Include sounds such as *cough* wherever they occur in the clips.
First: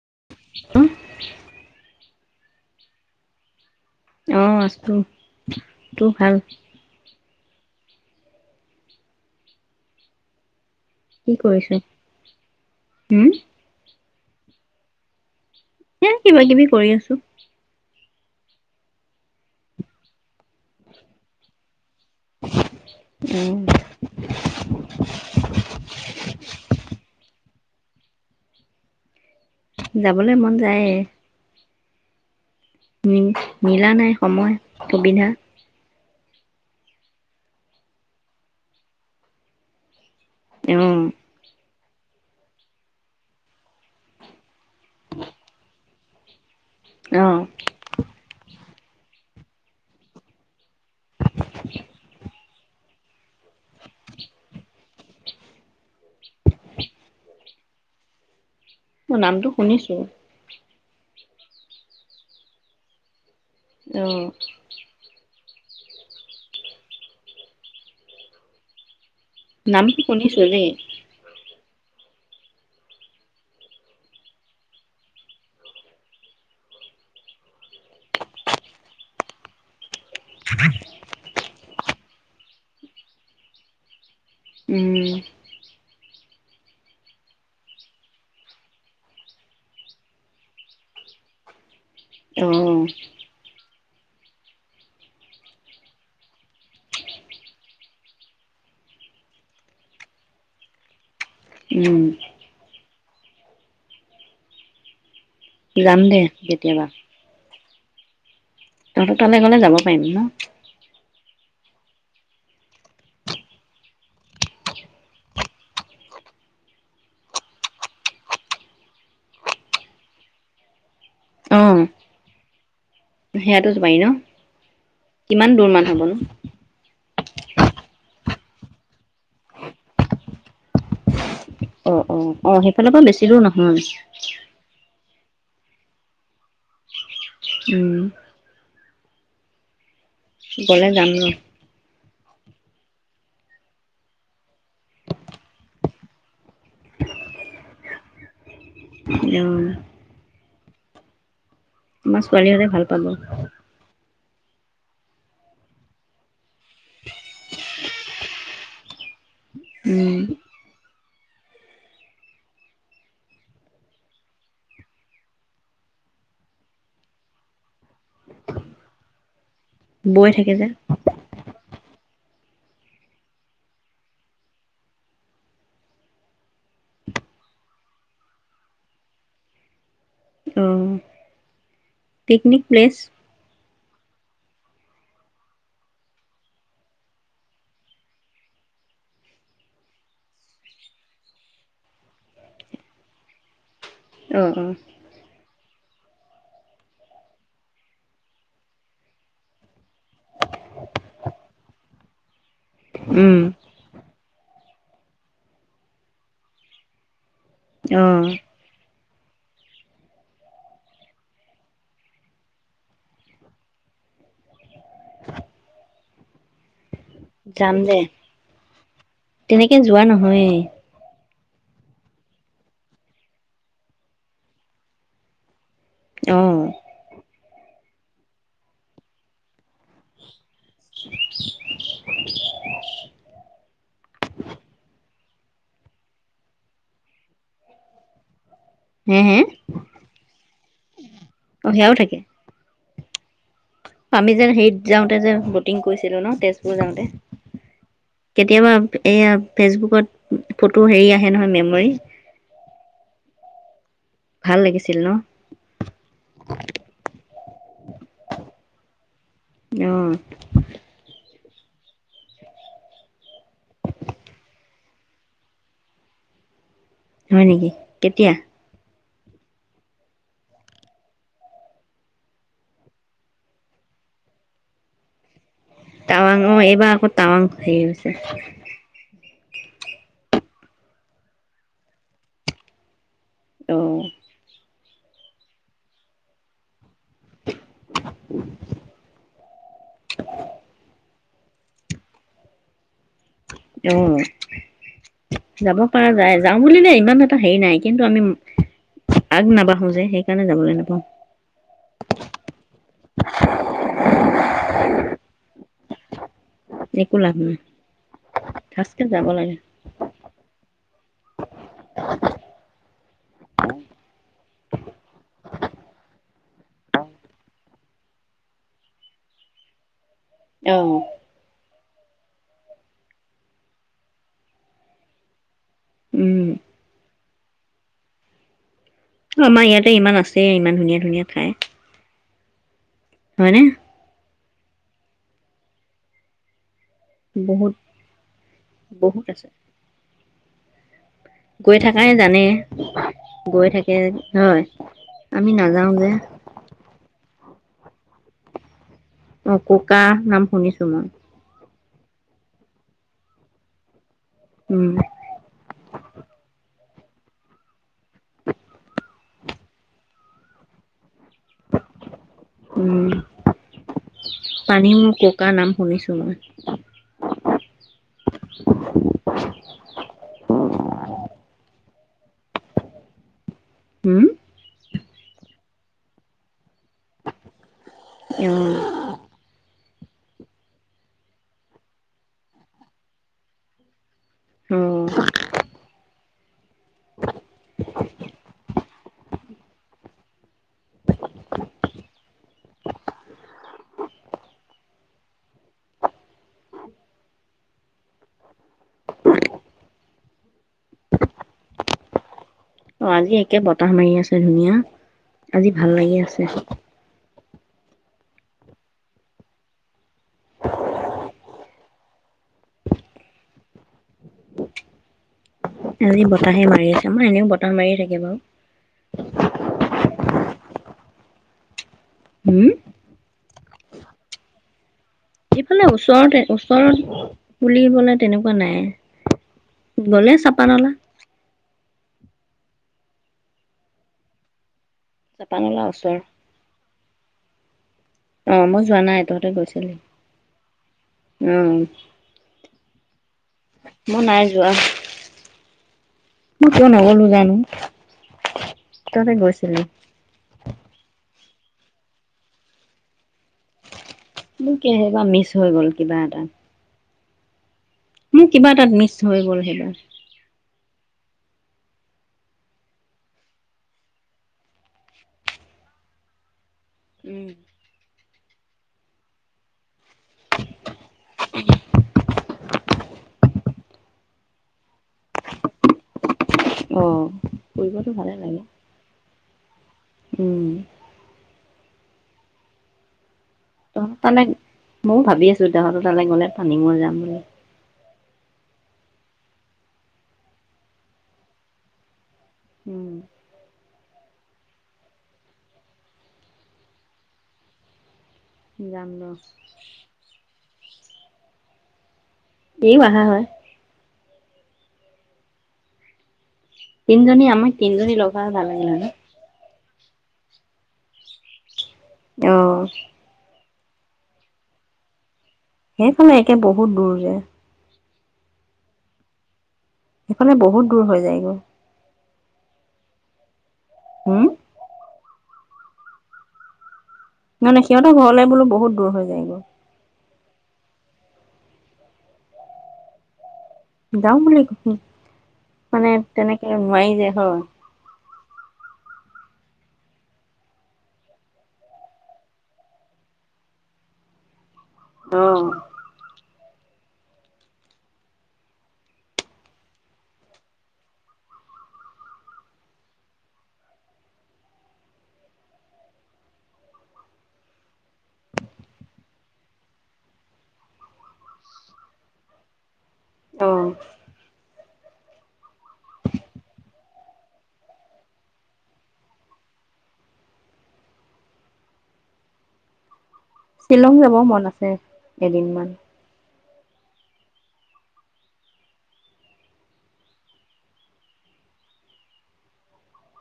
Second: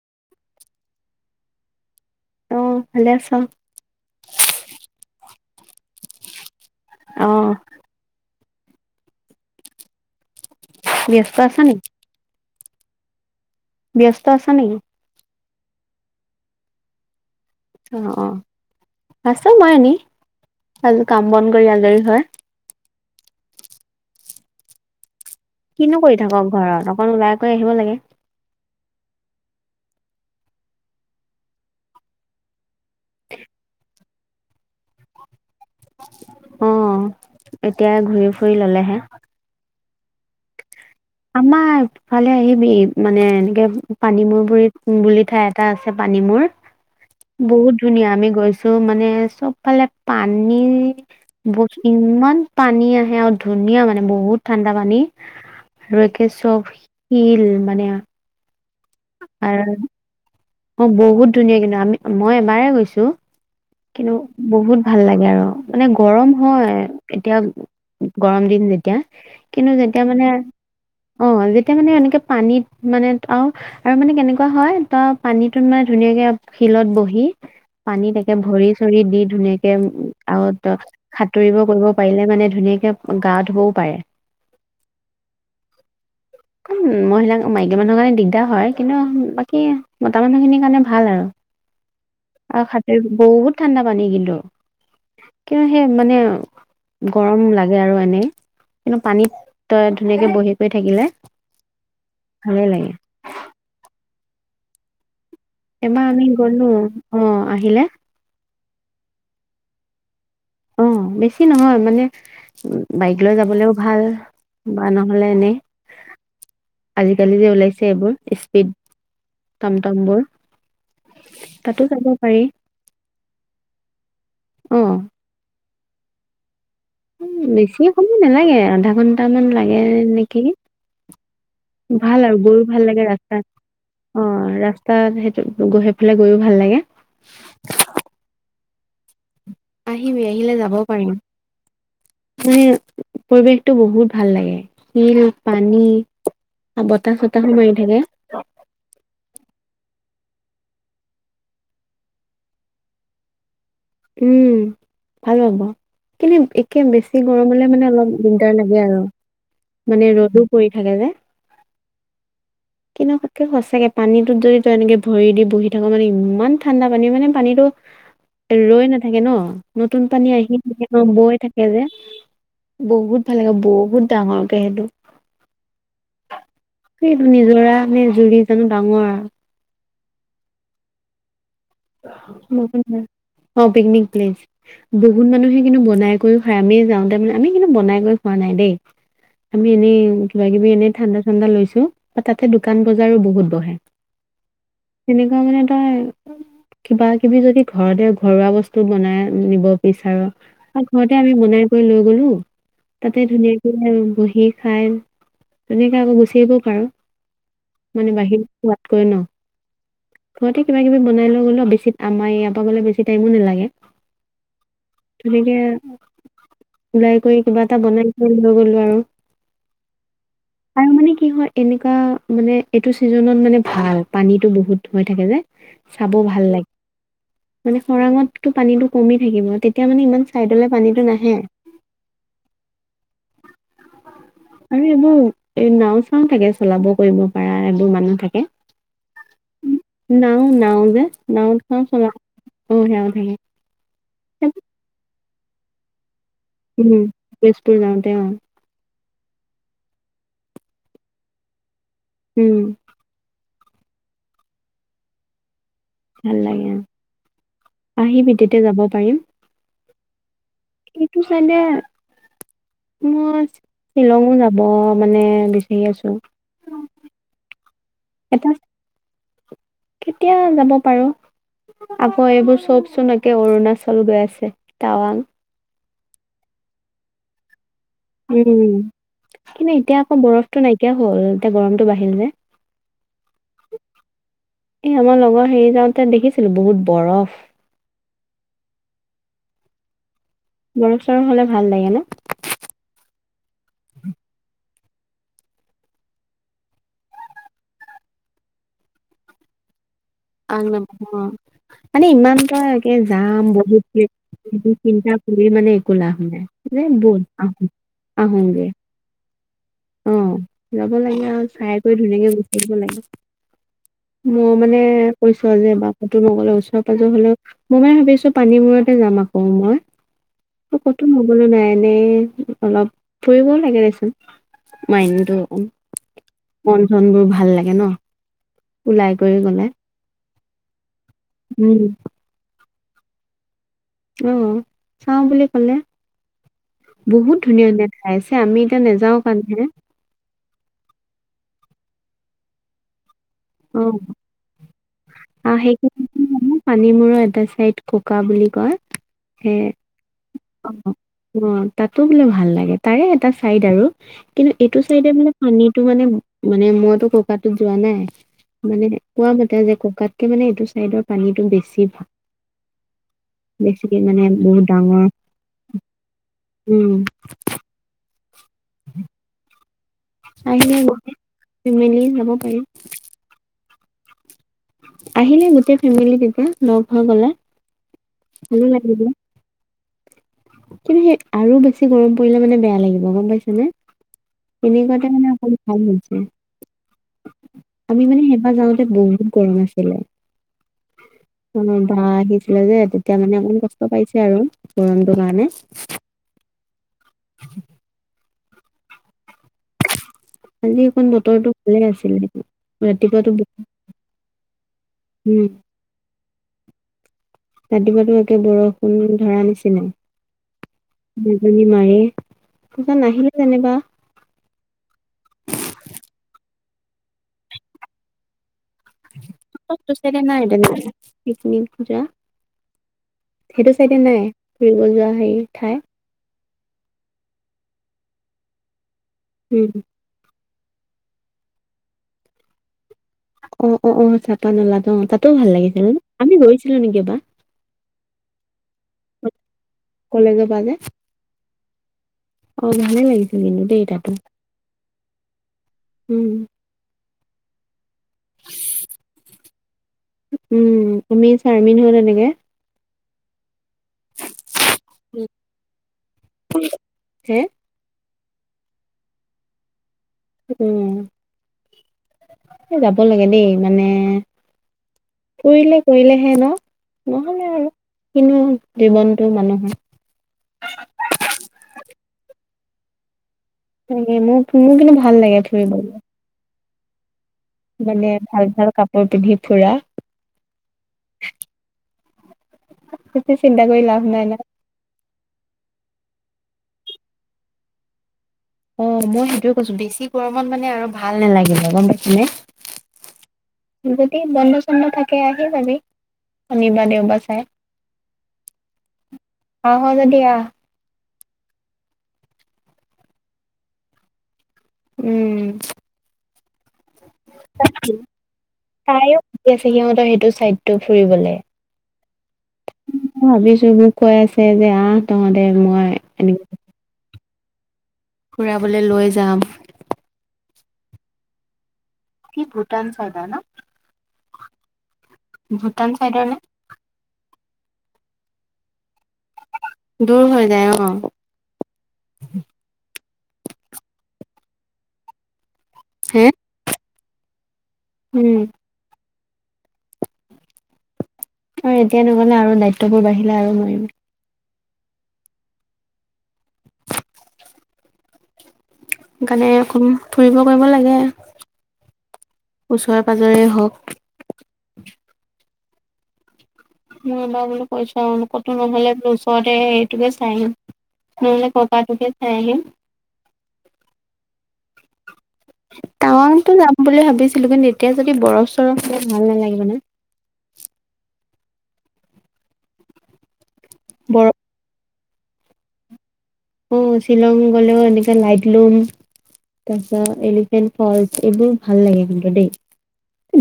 *inaudible* অ' ভালে আছা? অ' আছো। তোৰ ভাল? অ'। কি ব্যস্ত আছা কৰিছ নেকি? হম। ব্যস্ত আছা নেকি? এ কিবা কিবি কৰি আছো। অ' অ আছো মই এনে কাম বন কৰি আজৰি হয় উম। *inaudible* কিনো কৰি থাক ঘৰত অকন ওলাই কৰি আহিব লাগে। যাবলৈ মন যায়েই মিলা নাই সময় সুবিধা। অ' এতিয়া ঘূৰি ফুৰি ল'লেহে। অ আমাৰ ফালে আহিবি মানে এনেকে পানীমূৰ হৈ হুং বুলি ঠাই এটা আছে। পানীমোৰ অ বহুত ধুনীয়া আমি গৈছো। চব মানে চবফালে পানী *unintelligible* ইমান পানী আহে আৰু ধুনীয়া মানে বহুত ঠাণ্ডা পানী। *unintelligible* ইভাগে চব শিল মানে আ উম নামটো শুনিছো। অ' বহুত ধুনীয়া কিন্তু আমি, মই এবাৰে গৈছো। অ কিন্তু বহুত ভাল লাগে আৰু। মানে গৰম হয়, এতিয়া গৰম দিন যেতিয়া। কিন্তু নামটো যেতিয়া মানে, শুনিছো দেই অ', যেত তাৰমানে এনেকে পানীত মানে আৰু। আৰু মানে কেনেকুৱাঁ হয় তা পানীটোত মানে ধুনীয়াকে শিলত বহি, পানী তাকে ভৰি-চৰি দি ধুনীয়াকে আৰু সাঁতুৰিব কৰিব পাৰিলে মানে ধুনীয়াকে গা-ধুবও পাৰে। উম'। উম'মহিলা, মাইকী মানুহৰ কাৰণে দিগদাৰ হয়। কিন্তু বাকী মতা মানুহখিনিৰ কাৰণে ভাল আৰু অ আৰু খাতে বহুত ঠাণ্ডা পানী কিন্তু, কিয় সেই মানে গৰম লাগে আৰু এনেই কিন্তু পানীত তই ধুনীয়াকে বহি কৰি থাকিলে উম'। ভালে লাগে যাম এবাৰ দে আমি গ'লো, কেতিয়াবা অ', আহিলে? তহঁতৰ তালে গ'লে যাব পাৰিম ন? অ', বেছি নহয়, মানে বাইক লৈ যাবলৈও ভাল বা নহ'লে এনেই আজিকালি যে ওলাইছে এইবোৰ স্পীড টমটমবোৰ। অ তাতো যাব পাৰি। সেয়াতো পাৰি ন? অ কিমান দূৰ মান? হ'ব নো। উম' বেছি সময় নালাগে, আধা ঘন্টামান লাগে নেকি। অ', ভাল অ', আৰু অ', গৈও ভাল সেইফালৰ পৰা বেছি দূৰ নহয়। তাত সেইটো গৈ, সেইফালে গৈইও ভাল লাগে। উম'। আহিবি আহিলে যাব গ'লে যাম পাৰিম। ৰ মানে পৰিৱেশটো বহুত ভাল লাগে, শিল, পানী, আ বতাহ-চতাহো মাৰি থাকে। অ আমাৰ ছোৱালী হঁতে ভাল পাব। উম' ভাল পাব, কিন্তু একে বেছি গৰমলে মানে অলপ দিগদাৰ লাগে আৰু উম মানে ৰ'দো পৰি থাকে যে। কিন্তু তাতে সঁচাকে পানীটোত যদি তই এনেকে ভৰি দি বহি থাক', মানে ইমান ঠাণ্ডা পানী, মানে পানীটো ৰৈ নাথাকে ন, নতুন পানী বৈ আহি যে থাকে অ বৈ থাকে যে বহুত ভাল লাগে, বহুত ডাঙৰকে সেইটো। সেই নিজৰা নে জুৰি জানো ডাঙৰ আৰু অ', পিকনিক প্লেচ অ', পিকনিক প্লেছ বহুত মানুহে কিন্তু বনাই কৰিও খায়। আমি যাওঁ তাৰ মানে আমি কিন্তু বনাই কৰি খোৱা নাই দেই। আমি এনেই কিবা কিবি এনেই ঠাণ্ডা ঠাণ্ডা লৈছো বা তাতে দোকান বজাৰো বহুত বহে। অ অ তেনেকুৱা মানে তাই *inaudible* কিবা কিবি যদি ঘৰতে ঘৰুৱা বস্তু বনাই নিব বিচাৰোঁ, ত ঘৰতে আমি বনাই কৰি লৈ গলো। তাতে উম ধুনীয়াকে বহি খাই তেনেকে আকৌ গুছি আহিব পাৰোঁ। অ মানে বাহি কৈ ন। ঘৰতে কিবা কিবি বনাই লৈ গ'লেও বেছিত, আমাৰ ইয়াৰ পৰা গলে বেছি টাইমো নালাগে। তেনেকে, লাই কৰি কিবা যাম এটা দে বনাই খাবলৈ লৈ গলো আৰু। তেনেকে যোৱা নহয়েই আৰু মানে কি হয়, এনেকুৱা, মানে এইটো চিজনত মানে ভাল। পানীতটো বহুত হৈ থাকে যে। চাব অ ভাল লাগে। মানে খৰাঙতটো পানীটো কমি থাকিব, তেতিয়া মানে ইমান ছাইডলে পানীটো নাহে, আৰু এইবোৰ এই নাও চাও থাকে, চলাব কৰিব পাৰা এইবোৰ মানুহ থাকে। হে হে নাওঁ নাওঁ যে। নাওঁ অ চাওঁ সেয়াও চলা থাকে অ সেয়াও থাকে। আমি যেন হেৰিত যাওঁতে যেন, বটিং কৰিছিলোঁ ন। তেজপুৰ উম, যাওঁতে তেজপুৰ যাওঁতে অ। কেতিয়াবা এইয়া ফেচবুকত ফটো হেৰি আহে নহয় মেমৰি। উম। ভাল লাগিছিল ন? ভাল লাগে অ আহিবি তেতিয়া অ। এইটো চাইে, মই শ্বিলঙো যাব, মানে বিচাৰি আছোঁ। হয় নেকি? কেতিয়া? কেতিয়া যাব পাৰোঁ, আকৌ এইবোৰ চবচোন একে অৰুণাচল গৈ আছে, টাৱাং। টাৱাং অ, এইবাৰ আকৌ টাৱাং হেৰি হৈছে। উম। কিন্তু এতিয়া আকৌ বৰফটো নাইকিয়া। হ'ল এতিয়া গৰমটো বাঢ়িল যে। আহ। এ আমাৰ লগৰ হেৰি যাওঁতে দেখিছিলো, বহুত বৰফ্। *inaudible* বৰফ চৰফ হলে ভাল লাগে ন? অ। যাব পৰা যায়। যাওঁ বুলিলে ইমান এটা হেৰি নাই। কিন্তু আমি, আগ নাবাঢ়ো যে। সেইকাৰণে আগ যাবলৈ নাপাওঁ নাবাঢ়ো অ', মানে ইমান পুৱা একে যাম বহুত চিন্তা কৰি মানে কৈ লাভ নাই যে একো বলে, লাভ নাই আহ, আহোগে। ফাৰ্ষ্টকে যাব লাগে। অ', যাব লাগে আৰু চাই কৰি ধুনীয়াকে গুচি আহিব লাগে। মই মানে কৈছোঁ আৰু যে, বা ক'তো নগ'লা, ওচৰে-পাঁজৰে হ'লেও। মই, মানে, ভাবিছোঁ পানীমূৰতে যাম আকৌ মই অ', ক'তো নগ'লে নাই। সেয়ে অলপ ফুৰিবও লাগে দেচোন। মাইণ্ডটো, উম মন-চনবোৰ ভাল লাগে ন'? ওলাই কৰি আমাৰ গলে ইয়াতে ইমান আছ চেই, ইমান ধুনীয়া ধুনীয়া ঠাই উম, হয়নে? অ', চাওঁ বুলি ক'লে বহুত ধুনীয়া ধুনীয়া ঠাই আছে। আমি এতিয়া নাযাওঁ বহুত আছে কাৰণেহে। গৈ থাকাই জানেই অ', আমি অ'। নাযাও যে সেইখিনি, মানে, পানীমূৰৰ এটা চাইড সেইটো ককা বুলি কয়। সে অ', ককা নাম অ শুনিছোঁ মই। অ তাতো কিন্তু ভাল লাগে। তাৰে এটা চাইড আৰু কিন্তু এইটো উম চাইডে, মানে, পানীটো, মানে, মানে, মজ মই ককাটোত যোৱা নাই। মানে কোৱা মতে যে ককাতকে মানে এইটো চাইডত পানীতটো বেছি ঢৈ উম বেছিকে মানে বহুত পানী ডাঙৰ, মোৰ ককা নাম শুনিছো মই উম। *inaudible* আহিল মেলি যাব পাৰি। হম। আহিলে গোটেই ফেমিলি তেতিয়া লগ হৈ গ'লে অ ভালো লাগিব। কিন্তু সেই আৰু বেছি গৰম পৰিলে মানে বেয়া লাগিব, গম পাইছে নে? অ এনেকুৱাতে মানে অকন ভাল হৈছে। আমি মানে সেইবাৰ যাওঁতে বহুত গৰম আছিলে অ', বা আহিছিলে যে তেতিয়া মানে অকন কষ্ট পাইছে আৰু গৰমটো কাৰণে। *inaudible* কালি অকন বতৰটো ভালে আছিলে। অ', ৰাতিপুৱাতো আজি একে বতাহ মাৰি আছে ধুনীয়া, উম আজি ভাল লাগি আছে। *inaudible* ৰাতিপুৱাতো একে বৰষুণ ধৰা নিচিনাই বিজুলী মাৰি পিচে নাহিলে যেনিবা। আজি বতাহে মা। মাৰি আছে আমাৰ এনেও বতাহ মাৰিয়ে থাকে বাৰু। উ *unintelligible* যা উম সেইটো চাইডে নাই। ফুৰিব যোৱা। হেৰি ঠাই এইফালে ওচৰতে ওচৰত পুলিবলে তেনেকুৱা নাই। উম গলে চাপ। পানলা। অ', অ', চাপানালাত অ। তাতো ভাল চাপানলা লাগিছিল ন ওচৰ আমি গৈছিলো নেকি এবাৰ। অ', মই যোৱা নাই তহতে গৈছ। কলেজ পা যে। অ', অ', ভালে লাগিছিল কিন্তু দেই তাতো। মই নাই যোৱা উম, মই কিয় নগলো। জানো। তহঁতে গৈছিলি উম উমি। চাৰ্মিন হত তেনেকে। *unintelligible* মোৰ কেহবা মিছ হৈ গ'ল কিবা এটা। হে। মোৰ কিবা এটা মিছ হৈ গ'ল সেইবা। উম যাব লাগে দেই মানে ফুৰিলে কৰিলেহে ন। উম নহলে আৰু কিনো। জীৱনটো মানুহৰ। মোৰ, মোৰ কিন্তু ভাল লাগে ফুৰিব। অ', মানে ফুৰিবতো ভালে ভাল লাগে ভাল কাপোৰ পিন্ধি ফুৰা। উম বেছি চিন্তা কৰি লাভ নাই ন *unintelligible* ভাবি আছিলো *unintelligible* তালে গ'লে পানী মোৰ যাম বুলি। অ', মই সেইটোয়ে কৈছো বেছি গৰমত মানে আৰু ভাল নালাগিলে গম পাইছেনে? উম যদি বন্ধ চন্ধ থাকে আহি ভাবি শনিবা দেওবা চাই জান ল আহ যদি আহ এই আহা হয় উম তিজনী আমাক তিজনী লোক ভাল লাগিল ন তাইও মাতি আছে সিহঁতৰ সেইটো চাইডটো ফুৰিবলে। আহ যবোৰ কৈ আছে যে আহ তহত। সেইফালে একে বহুত দূৰ তি *unintelligible* ফুৰাবলৈ লৈ যাম। সেফালে বহুত দূৰ হৈ যায়গৈ। কি ভূটান চদ ন হম। ভূটান চাইডৰ ন নহ নে সিহঁতৰ ঘৰলে বোলো বহুত দূৰ হৈ যায় গে। দূৰ হৈ যায় অ। যাম বুলি ক মানে হে তেনেকে নোৱাৰি যে হয়। উম আৰু এতিয়া নগলে আৰু দায়িত্ববোৰ বাঢ়িলে আৰু নোৱাৰিম। আহ সেইকাৰণে ফুৰিব কৰিব লাগে ওচৰে পাজৰে হওক। মই বা বোলো কৈ চাও কটো নহ'লে বোলো ওচৰতে হটোকে চাই আহিম নহ'লে ককাটোকে চাই আহিম। আহ। তাৱাংটো যাম বুলি ভাবিছিলো কিন্তু এতিয়া যদি বৰফ চৰফ হলে ভাল নালাগিব ন শ্বিলং বৰফ যাবৰ মন আছে। দে এদিনমান। অ শ্বিলং গলেও এনেকে লাইটলুম তাৰপিছত এলিফেন্ট ফলচ এইবোৰ ভাল লাগে কিন্তু দেই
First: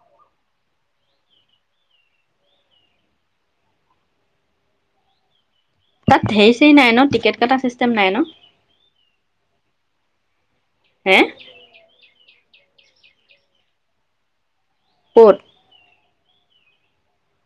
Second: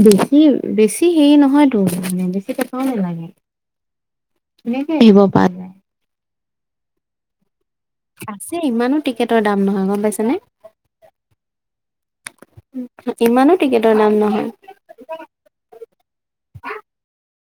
বেছি বেছি হেৰি নহয়তো মানে বেছি টকাও নালাগে ধুনীয়া কে আহিব পৰা যায়। সেৰি চেৰি নাই ন টিকেট কটা চিছ আছে ইমানো টিকেটৰ দাম নহয না গল পাইছে নে। হে ইমানো টিকেটৰ দাম নহয়। ক'ত আহ।